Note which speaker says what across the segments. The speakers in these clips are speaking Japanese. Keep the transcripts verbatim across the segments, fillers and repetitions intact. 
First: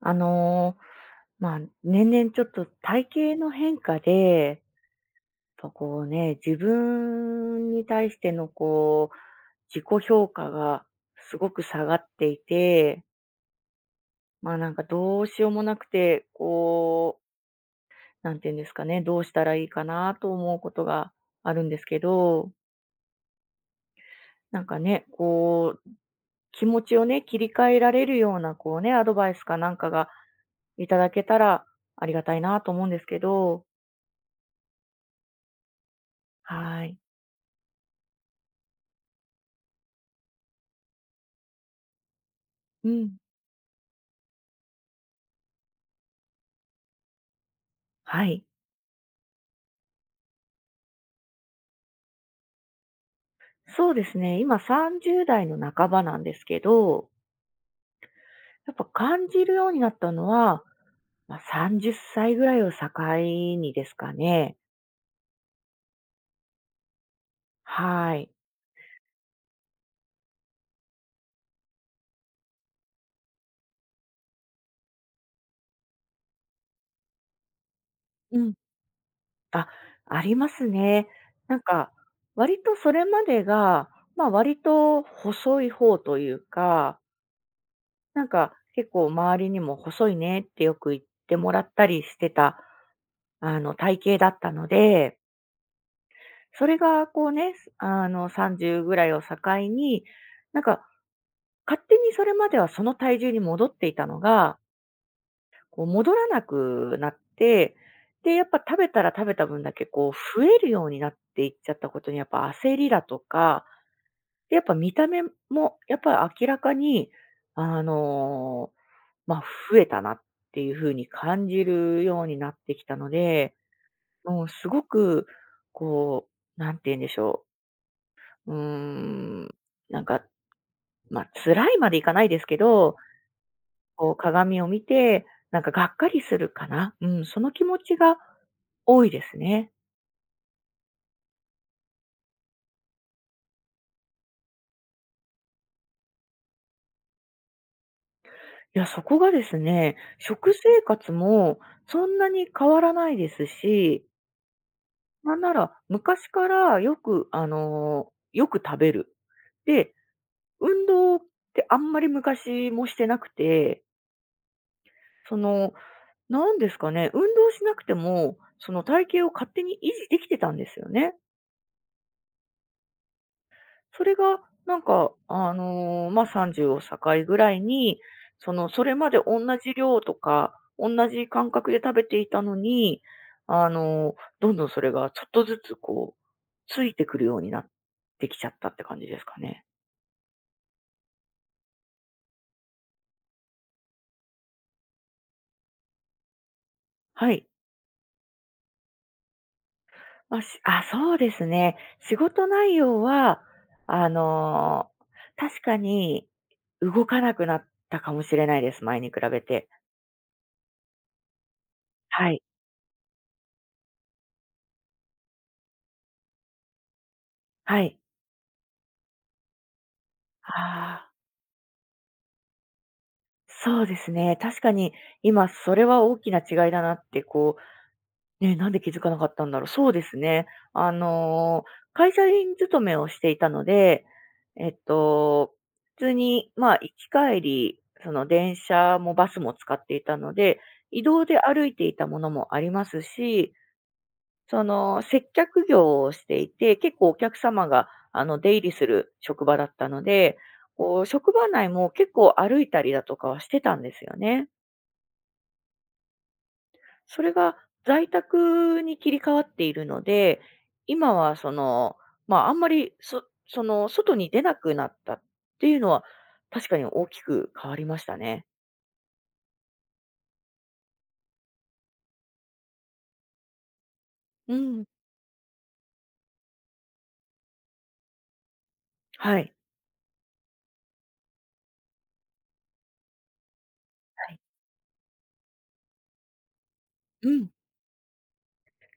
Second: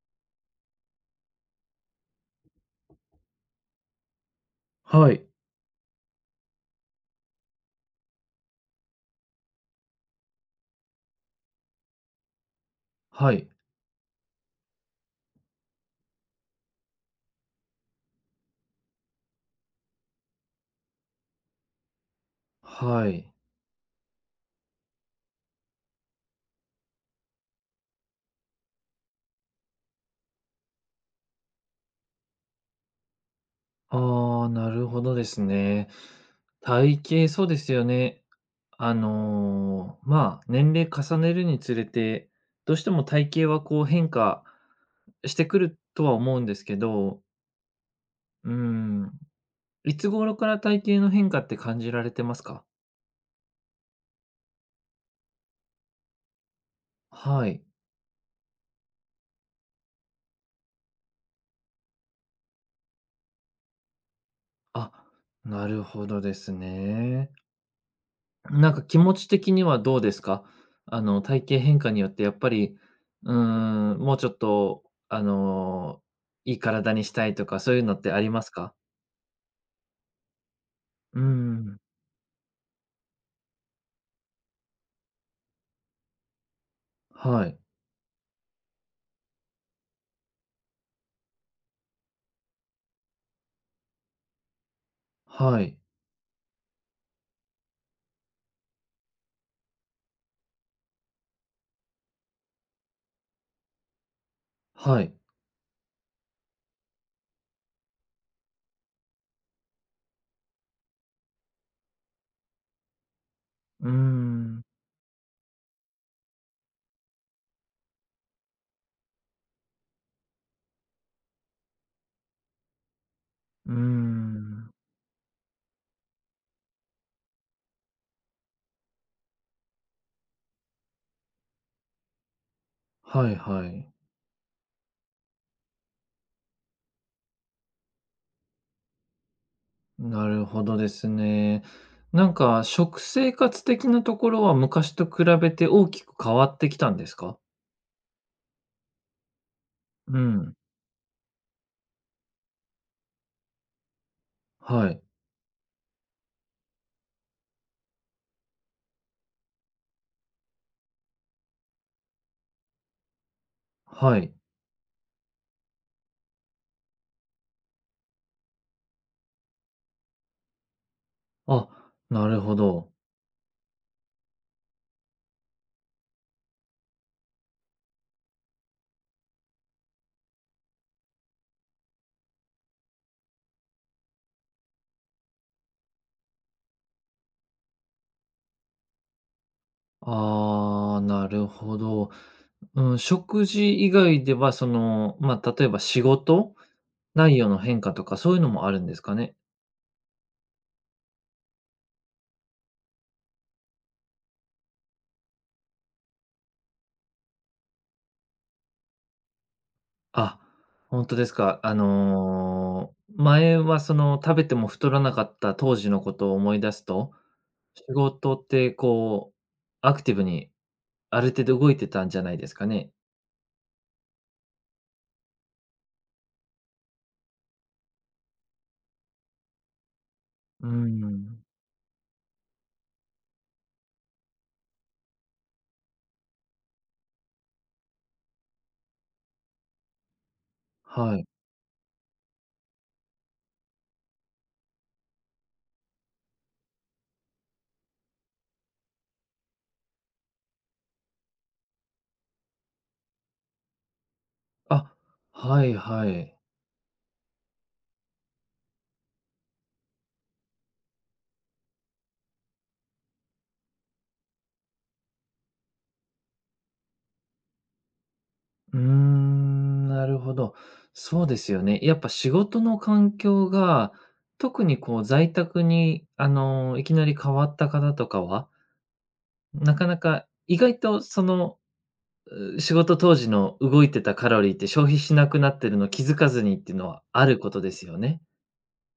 Speaker 1: あの、まあ、年々ちょっと体型の変化で、
Speaker 2: はい、
Speaker 1: とこうね、自分に対してのこう、自己評価がすごく下がっていて、
Speaker 2: はい、
Speaker 1: まあなんかどうしようもなくて、こう、なんていうんですかね、どうしたらいいかなと思うことがあるんですけど、
Speaker 2: はい。
Speaker 1: なんかね、こう、気持ちをね、切り替えられるような、こうね、アドバイスかなんかがいただけたらありがたいなと思うんですけど、
Speaker 2: ああ、なるほどですね。
Speaker 1: はい。
Speaker 2: 体型、そうですよね。あの、まあ、年齢重ねるにつれて、どうし
Speaker 1: う
Speaker 2: ても
Speaker 1: ん。
Speaker 2: 体型はこう変化してくるとは思うんですけど、
Speaker 1: はい。
Speaker 2: うーん、いつ頃から体型の変化って感じられてますか？
Speaker 1: そうですね。今さんじゅう代の半ばなんですけど、
Speaker 2: はい。
Speaker 1: やっぱ感じるようになったのは、まあ、さんじゅっさいぐらいを境にですかね。
Speaker 2: あ、なるほどですね。
Speaker 1: はい。
Speaker 2: なんか気持ち的にはどうですか？あの、体型変化によってやっぱり、うーん、もうちょっと、あの、いい体にしたいとか、そういうのってあり
Speaker 1: う
Speaker 2: ます
Speaker 1: ん。
Speaker 2: か？
Speaker 1: あ、ありますね。
Speaker 2: うー
Speaker 1: なん
Speaker 2: ん、
Speaker 1: か、割とそれまでが、まあ割と細い方というか、
Speaker 2: はい、
Speaker 1: なんか結構周りにも細いねってよく言ってもらったりしてた、あの体型だったので、
Speaker 2: はい、
Speaker 1: それがこうね、すあの、さんじゅうぐらいを境に、なんか勝手にそれまではその体重に戻っていたのが、
Speaker 2: はい。
Speaker 1: こう戻らなくなって、で、やっぱ食べたら食べた分だけこう増えるようになっていっちゃったことにやっぱ焦りだとか、
Speaker 2: うー
Speaker 1: で、
Speaker 2: ん、
Speaker 1: やっぱ見た目もやっぱ明らかに、あの、まあ、増えたなっていう風に感じるようになってきたので、
Speaker 2: うー
Speaker 1: もうす
Speaker 2: ん。
Speaker 1: ごくこう、なんて言うんでしょううーん、なんか、まあ、辛いまでいかないですけど、
Speaker 2: はいはい。
Speaker 1: こう鏡を見て、なんかがっかりするかな。うん、その気持ちが多いですね。
Speaker 2: なるほどですね。なんか食生活的なところは昔と比べて大きく変わってきたんですか？
Speaker 1: いや、そこがですね、
Speaker 2: う
Speaker 1: 食
Speaker 2: ん、
Speaker 1: 生活もそんなに変わらないですし、
Speaker 2: はい、
Speaker 1: なんなら昔からよく、あの、よく食べる。で、運動ってあんまり昔もしてなくて、
Speaker 2: はい。
Speaker 1: その、なんですかね、運動しなくても、その体型を勝手に維持できてたんですよね。
Speaker 2: あ、なるほど。
Speaker 1: それがなんか、あの、まあ、さんじゅうを境ぐらいに、その、それまで同じ量とか、同じ感覚で食べていたのに、あの、どんどんそれがちょっとずつこう、ついてくるようになってきちゃったって感じですかね。
Speaker 2: ああ、なるほど。うん、食事以外では、その、まあ、例えば仕事
Speaker 1: は
Speaker 2: 内
Speaker 1: い。
Speaker 2: 容の変化とか、そういうのもあるんですかね？
Speaker 1: まあ、しあ、そうですね。仕事内容は、あの、確かに動かなくなったかもしれないです、前に比べて。
Speaker 2: あ、本当ですか。あ
Speaker 1: はい、
Speaker 2: の、前は、その、食べても太らなかった当時のことを思い出すと、
Speaker 1: は
Speaker 2: 仕
Speaker 1: い。
Speaker 2: 事って、こう、アクティブに
Speaker 1: ああ。
Speaker 2: ある程度動いてたんじゃないですかね？
Speaker 1: そうですね。確かに今それは大きな違いだなって、こう、ね、なんで気づかなかったんだろう。そうですね。
Speaker 2: う
Speaker 1: あ
Speaker 2: ん、
Speaker 1: の、会社員勤めをしていたので、えっと、普通に、まあ、行き帰り、その電車もバスも使っていたので、移
Speaker 2: は
Speaker 1: 動
Speaker 2: い。
Speaker 1: で歩いていたものもありますし、その接客業をしていて、結構お客様があの出入りする職場だったので、こう職場内も結構歩いたりだとかはしてたんですよね。
Speaker 2: あ、はいはい。
Speaker 1: それが在宅に切り替わっているので、今はその、まあ、あんまり、そその、外に出なくなったっていうのは、確かに大きく変わりましたね。
Speaker 2: うーん、なるほど。そうですよね。やっぱ仕事の環境が、
Speaker 1: う
Speaker 2: 特に
Speaker 1: ん。
Speaker 2: こう在宅に、あの、いきなり変わった方とかは、
Speaker 1: はい。
Speaker 2: なかなか意外とその、う仕事当時の動いてたカ
Speaker 1: はい。
Speaker 2: ロリーって消費しなくなってるの気づかずにっていうのはあ
Speaker 1: う
Speaker 2: るこ
Speaker 1: ん、
Speaker 2: とですよね。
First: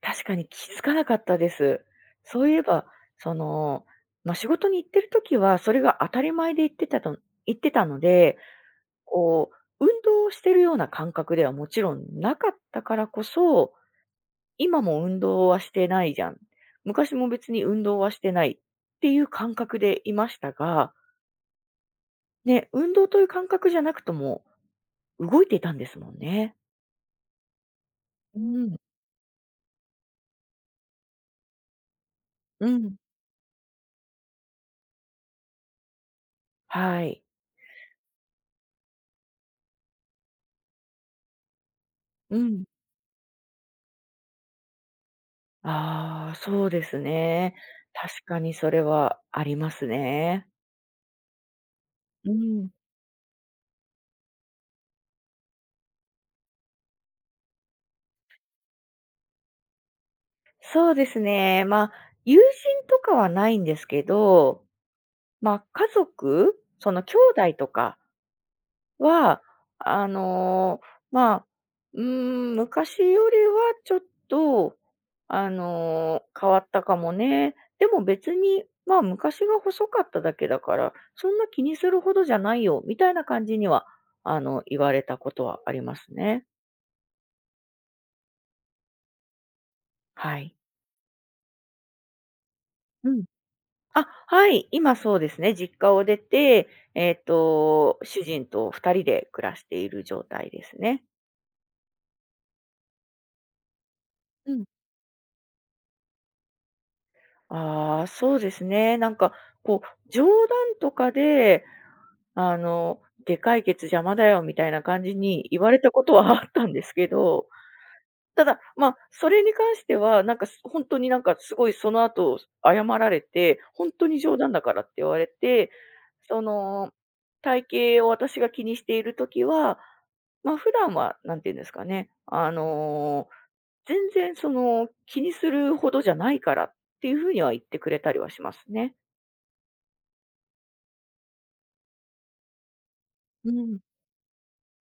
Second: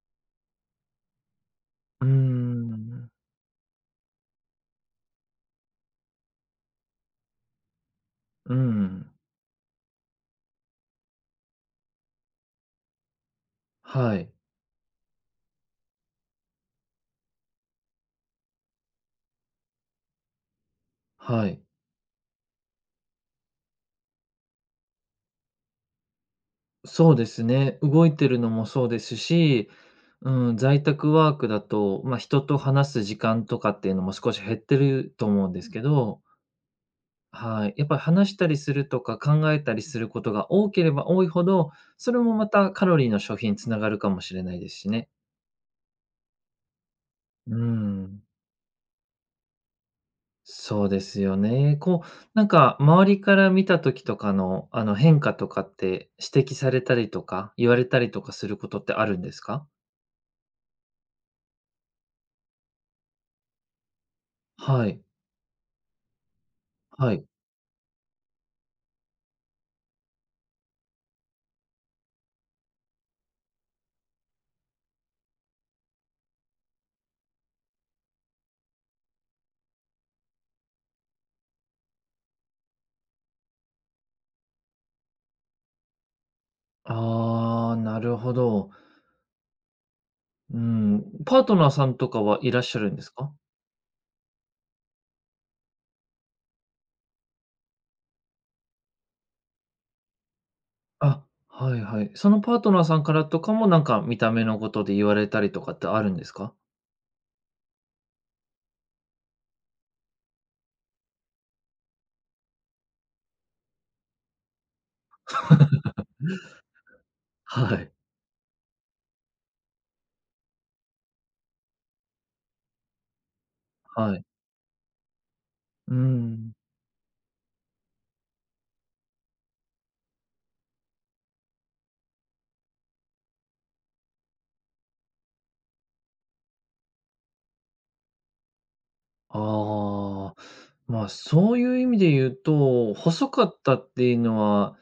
Speaker 1: 確かに気づかなかったです。
Speaker 2: うー
Speaker 1: そういえば、
Speaker 2: ん、
Speaker 1: その、まあ、仕事に行ってる時は、それが当たり前で行ってたと行ってたので、
Speaker 2: うん、
Speaker 1: こう、運動をしてるような感覚ではもちろんなかったからこそ
Speaker 2: はい、
Speaker 1: 今も運動はしてないじゃん。昔も別に運動はしてないっていう感覚でいましたが、
Speaker 2: はい。
Speaker 1: ね、運動という感覚じゃなくとも動いていたんですもんね。
Speaker 2: そうですね。動いて
Speaker 1: う
Speaker 2: るのも
Speaker 1: ん、
Speaker 2: そうですし、うん、在宅ワークだと、まあ、人と
Speaker 1: う
Speaker 2: 話
Speaker 1: ん。
Speaker 2: す時間とかっていうのも少し減ってると思うんですけど、
Speaker 1: はい。
Speaker 2: はい。やっぱり話したりするとか考えたりすることが多ければ多いほど、それも
Speaker 1: う
Speaker 2: ま
Speaker 1: ん。
Speaker 2: たカロリーの消費につながるかもしれないですしね。
Speaker 1: ああ、そうですね。
Speaker 2: うん。
Speaker 1: 確かにそれはありますね。
Speaker 2: そうですよね。こう、
Speaker 1: う
Speaker 2: なん
Speaker 1: ん。
Speaker 2: か周りから見た時とかの、あの、変化とかって指摘されたりとか、言われたりとかすることってあるんですか？
Speaker 1: そうですね。まあ、友人とかはないんですけど、
Speaker 2: はい、
Speaker 1: まあ、家族、その
Speaker 2: は
Speaker 1: 兄
Speaker 2: い。
Speaker 1: 弟とかは、あの、まあ、うーん、昔よりはちょっと、あの、変わったかもね。でも別に、まあ、昔が細かっただけだから、そんな気にするほどじゃないよ、みたいな感じには、あの、言われたことはありますね。
Speaker 2: ああ、なるほど。
Speaker 1: はい。
Speaker 2: うん。パートナーさんとかはいらっしゃるんで
Speaker 1: う
Speaker 2: す
Speaker 1: ん。
Speaker 2: か？
Speaker 1: あ、はい、今そうですね、実家を出て、えっと、主人と二人で暮らしている状態ですね。
Speaker 2: あ、はいはい。そのパートナーさんからとかも、なんか見た目
Speaker 1: う
Speaker 2: の
Speaker 1: ん
Speaker 2: ことで言われたりとかってあるんですか？
Speaker 1: ああ、そうですね。なんか、こう、冗談とかで、あの、でかいケツ邪魔だよみたいな感じに言われたことは あったんですけど、
Speaker 2: はい。
Speaker 1: ただ、まあ、それに関しては、なんか、すほになんかすごいその後謝られて、本当
Speaker 2: は
Speaker 1: に
Speaker 2: い。
Speaker 1: 冗談だからって言われて、
Speaker 2: う
Speaker 1: そ
Speaker 2: ん。
Speaker 1: の、体型を私が気にしている時は、まあ、普段は、なんていうんですかね、あの全然その、気にするほどじゃないからっていうふうには言ってくれたりはしますね。
Speaker 2: ああ、まあ、そういう意味で言うと、細か
Speaker 1: う
Speaker 2: った
Speaker 1: ん。
Speaker 2: っていうのは、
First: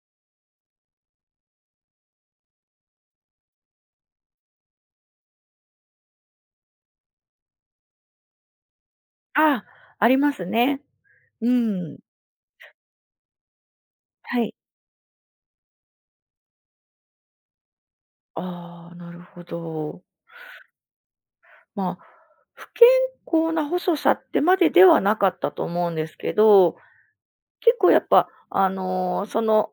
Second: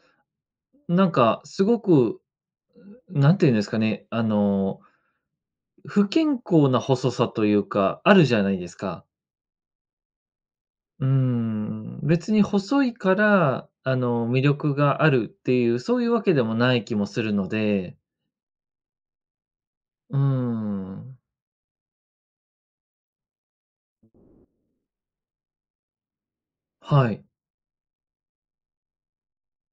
Speaker 2: なんかすごく、なんていうんですかね、あの、不健康な細さというか、あるじゃないですか。
Speaker 1: ああ、りますね。
Speaker 2: うー
Speaker 1: うん。
Speaker 2: ん、別に細いから、あの、
Speaker 1: は
Speaker 2: 魅
Speaker 1: い。
Speaker 2: 力があるっていう、そういうわけでもない気もするので、
Speaker 1: ああ、なるほど。
Speaker 2: うーん、
Speaker 1: まあ、不健康な細さってまでではなかったと思うんですけど、
Speaker 2: はい、
Speaker 1: 結構やっぱ、あの、その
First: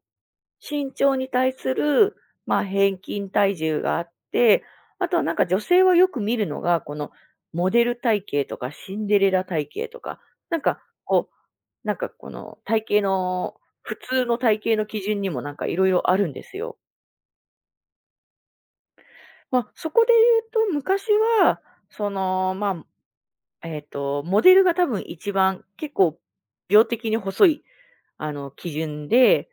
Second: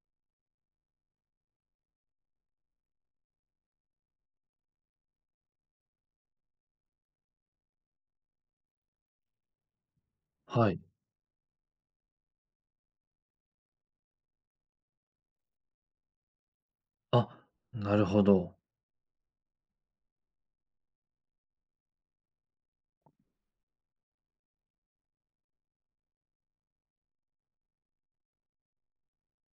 Speaker 1: 身長に対する、まあ、平均体重があって、あとはなんか女性はよく見るのが、このモデル体型とかシンデレラ体型とか、なん
Speaker 2: はい。
Speaker 1: かこう、なんかこの体型の、普通の体型の基準にもなんかいろいろあるんですよ。
Speaker 2: あ、なるほど。
Speaker 1: まあ、そこで言うと昔は、その、まあ、えっ、と、モデルが多分一番結構病的に細い、あの、基準で、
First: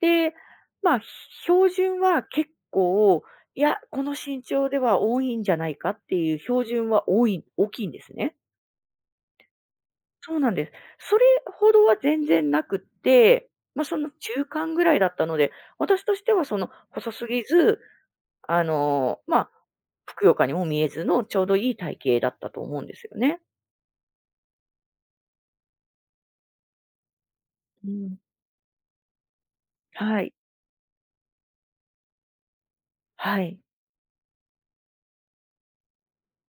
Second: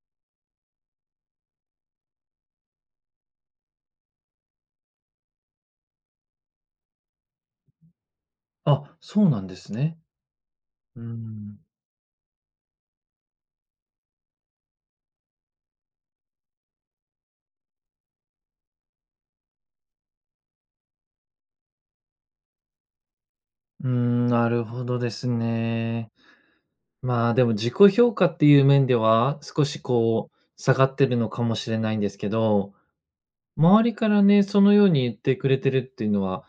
Speaker 1: で、まあ、標準は結構、いや、この身長では多いんじゃないかっていう標準は多い大きいんですね。
Speaker 2: あ、そうなんですね。
Speaker 1: そうなんです。
Speaker 2: うー
Speaker 1: それ
Speaker 2: ん。
Speaker 1: ほどは全然なくって、まあ、その中間ぐらいだったので、私としてはその細すぎず、あの、まあ、ふくよかにも見えずのちょうどいい体型だったと思うんですよね。
Speaker 2: うーん、なるほどですね。まあ、でも自己
Speaker 1: う
Speaker 2: 評
Speaker 1: ん。
Speaker 2: 価っていう面では、少し
Speaker 1: は
Speaker 2: こ
Speaker 1: い。
Speaker 2: う、下がってるのかもしれないんですけど、
Speaker 1: はい。
Speaker 2: 周りからね、そのように言ってくれてるっていうのは、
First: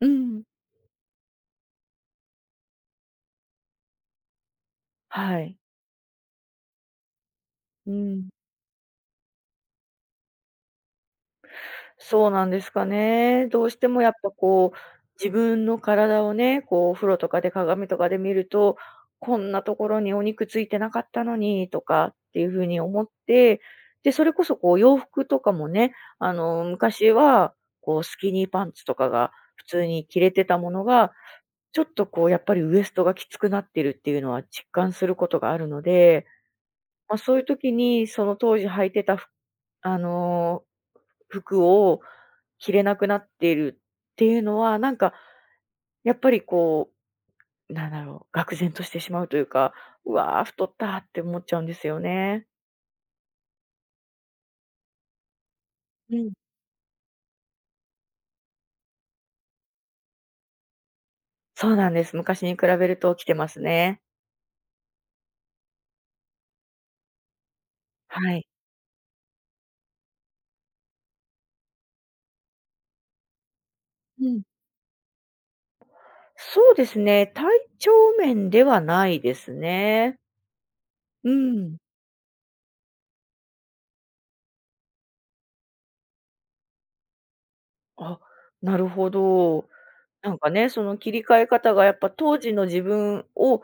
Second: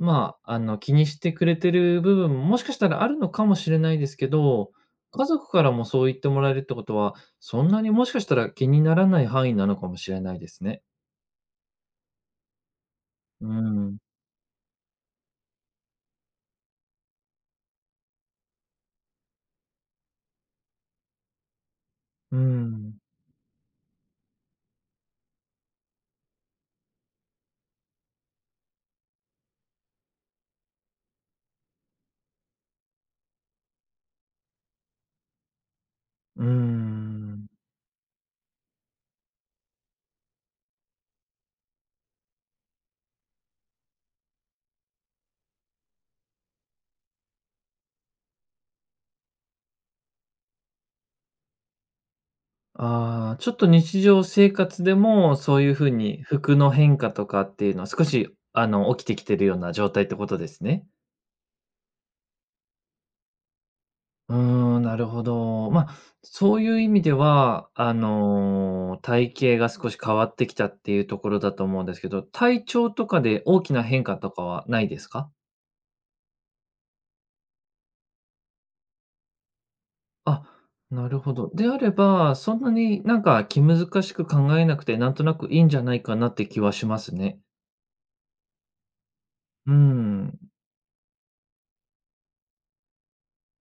Speaker 1: うん。
Speaker 2: あ、あの、気にしてくれてる部分も、もしかしたらあるのかもしれないですけど、家
Speaker 1: は
Speaker 2: 族
Speaker 1: い。
Speaker 2: からもそう言ってもらえるってことは、そんなに
Speaker 1: う
Speaker 2: もしかし
Speaker 1: ん。
Speaker 2: たら気にならない範囲なのかもしれないですね。
Speaker 1: そうなんですか
Speaker 2: う
Speaker 1: ね。
Speaker 2: ー
Speaker 1: どうして
Speaker 2: ん。
Speaker 1: もやっぱこう、自分の体をね、こうお風呂とかで鏡とかで見ると、こんなところにお肉ついてなかったのにとかっ
Speaker 2: うー
Speaker 1: ていう風に
Speaker 2: ん。
Speaker 1: 思って、で、それこそこう洋服とかもね、あの、昔はこうスキニーパンツとかが普通に着れてたものが、ちょっとこうやっぱりウエストがきつくなってるっていうのは実感することがあるので、
Speaker 2: うー
Speaker 1: まあ、そういう
Speaker 2: ん。
Speaker 1: 時にその当時履いてた服あの、服を着れなくなっているっていうのは、なんかやっぱりこう、なんだろう、愕然としてしまうというか、うわー、太ったって思っちゃうんですよね。
Speaker 2: ああ、ちょっと日常生活でも、そういうふう
Speaker 1: う
Speaker 2: に
Speaker 1: ん。
Speaker 2: 服の変化とかっていうのは、少し、あの、起きてきてるような状態ってことですね。
Speaker 1: そうなんです。昔に比べるときてますね。
Speaker 2: うーん、なるほど。まあ、そういう意味では、あ
Speaker 1: はい。
Speaker 2: の、体型が少し変わってきたっていうところだと思うんですけど、体調とかで大きな変化
Speaker 1: う
Speaker 2: と
Speaker 1: ん。
Speaker 2: かはないですか？
Speaker 1: そうですね、体調面ではないですね。
Speaker 2: あ、なる
Speaker 1: う
Speaker 2: ほど。で
Speaker 1: ん。
Speaker 2: あれば、そんなになんか気難しく考えなくて、なんとなくいいんじゃないかなって気はしますね。
Speaker 1: あ、なるほど。
Speaker 2: う
Speaker 1: なん
Speaker 2: ん、
Speaker 1: かね、その切り替え方がやっぱ当時の自分を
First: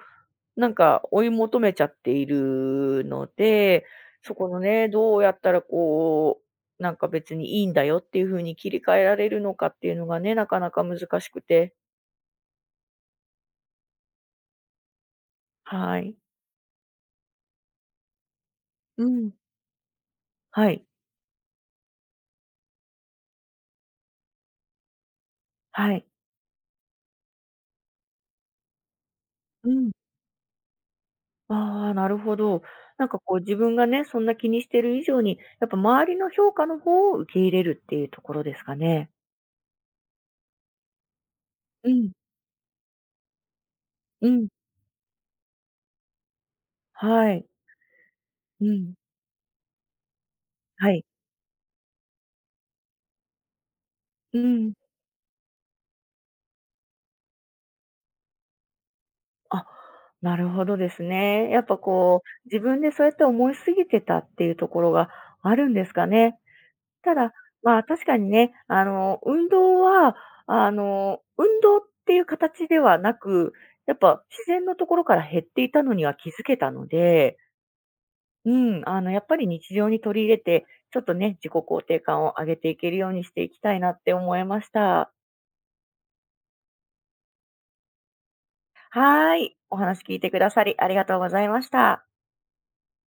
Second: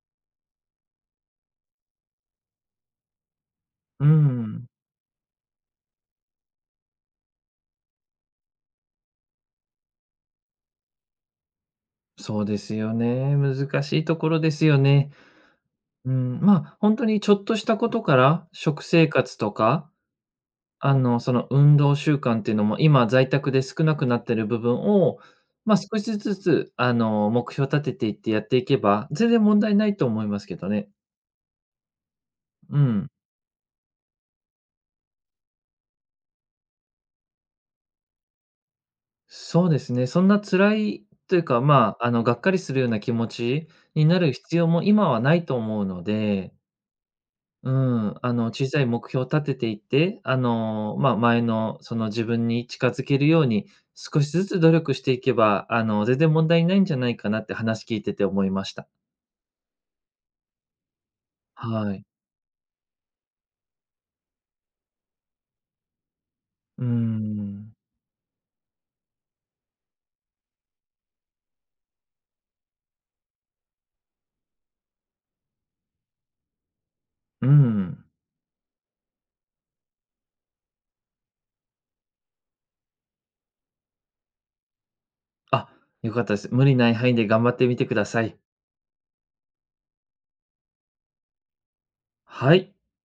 Speaker 1: なんか追い求めちゃっているので、
Speaker 2: う
Speaker 1: そこの
Speaker 2: ん。
Speaker 1: ね、どうやったらこう、なんか別にいいんだよっていう風に切り替えられるのかっていうのがね、なかなか難しくて。
Speaker 2: そうですよね。難しいところですよね。
Speaker 1: は
Speaker 2: う
Speaker 1: い。
Speaker 2: ん、ま、あ本当にちょっとしたことから、食
Speaker 1: う
Speaker 2: 生
Speaker 1: ん。
Speaker 2: 活とか
Speaker 1: はい。
Speaker 2: あの、その運動習慣っていうのも、今在宅で少なくなってる部分を、まあ、
Speaker 1: は
Speaker 2: 少し
Speaker 1: い。
Speaker 2: ずつ、あの、目標立てていってやっていけば、全然問
Speaker 1: う
Speaker 2: 題な
Speaker 1: ん。
Speaker 2: いと思いますけどね。
Speaker 1: ああ、なるほど。
Speaker 2: う
Speaker 1: なん
Speaker 2: ん。
Speaker 1: かこう自分がね、そんな気にしてる以上に、やっぱ周りの評価の方を受け入れるっていうところですかね。
Speaker 2: そうですね。そんな辛いというか、
Speaker 1: う
Speaker 2: まあ、
Speaker 1: ん、
Speaker 2: あの、がっかりするような気持ちにな
Speaker 1: う
Speaker 2: る
Speaker 1: ん。
Speaker 2: 必要も今はないと思うので、
Speaker 1: はい。
Speaker 2: うん、あの、
Speaker 1: う
Speaker 2: 小さい
Speaker 1: ん。
Speaker 2: 目標を立てていって、あ
Speaker 1: は
Speaker 2: の、
Speaker 1: い。
Speaker 2: まあ、前のその自分に近づけるように、少し
Speaker 1: う
Speaker 2: ずつ努
Speaker 1: ん。
Speaker 2: 力していけば、あの、全然問題ないんじゃないかなって話聞いてて思いました。
Speaker 1: あ、なるほどですね。やっぱ
Speaker 2: はい。
Speaker 1: こう、自分でそうやって思いすぎてたっていうところがあるんですかね。
Speaker 2: うー
Speaker 1: ただ、
Speaker 2: ん。
Speaker 1: まあ、確かにね、あの、運動は、あの、運動っていう形ではなく、やっぱ自然のところから減っていたのには気づけたので、
Speaker 2: うん。
Speaker 1: うん、あの、やっぱり日常に取り入れて、ちょっとね、自己肯定感を上げていけるようにしていきたいなって思いました。
Speaker 2: あ、良かったです。無理ない範囲で頑張ってみてください。
Speaker 1: はーい。お話聞いてくださりありがとうございました。
Speaker 2: はい。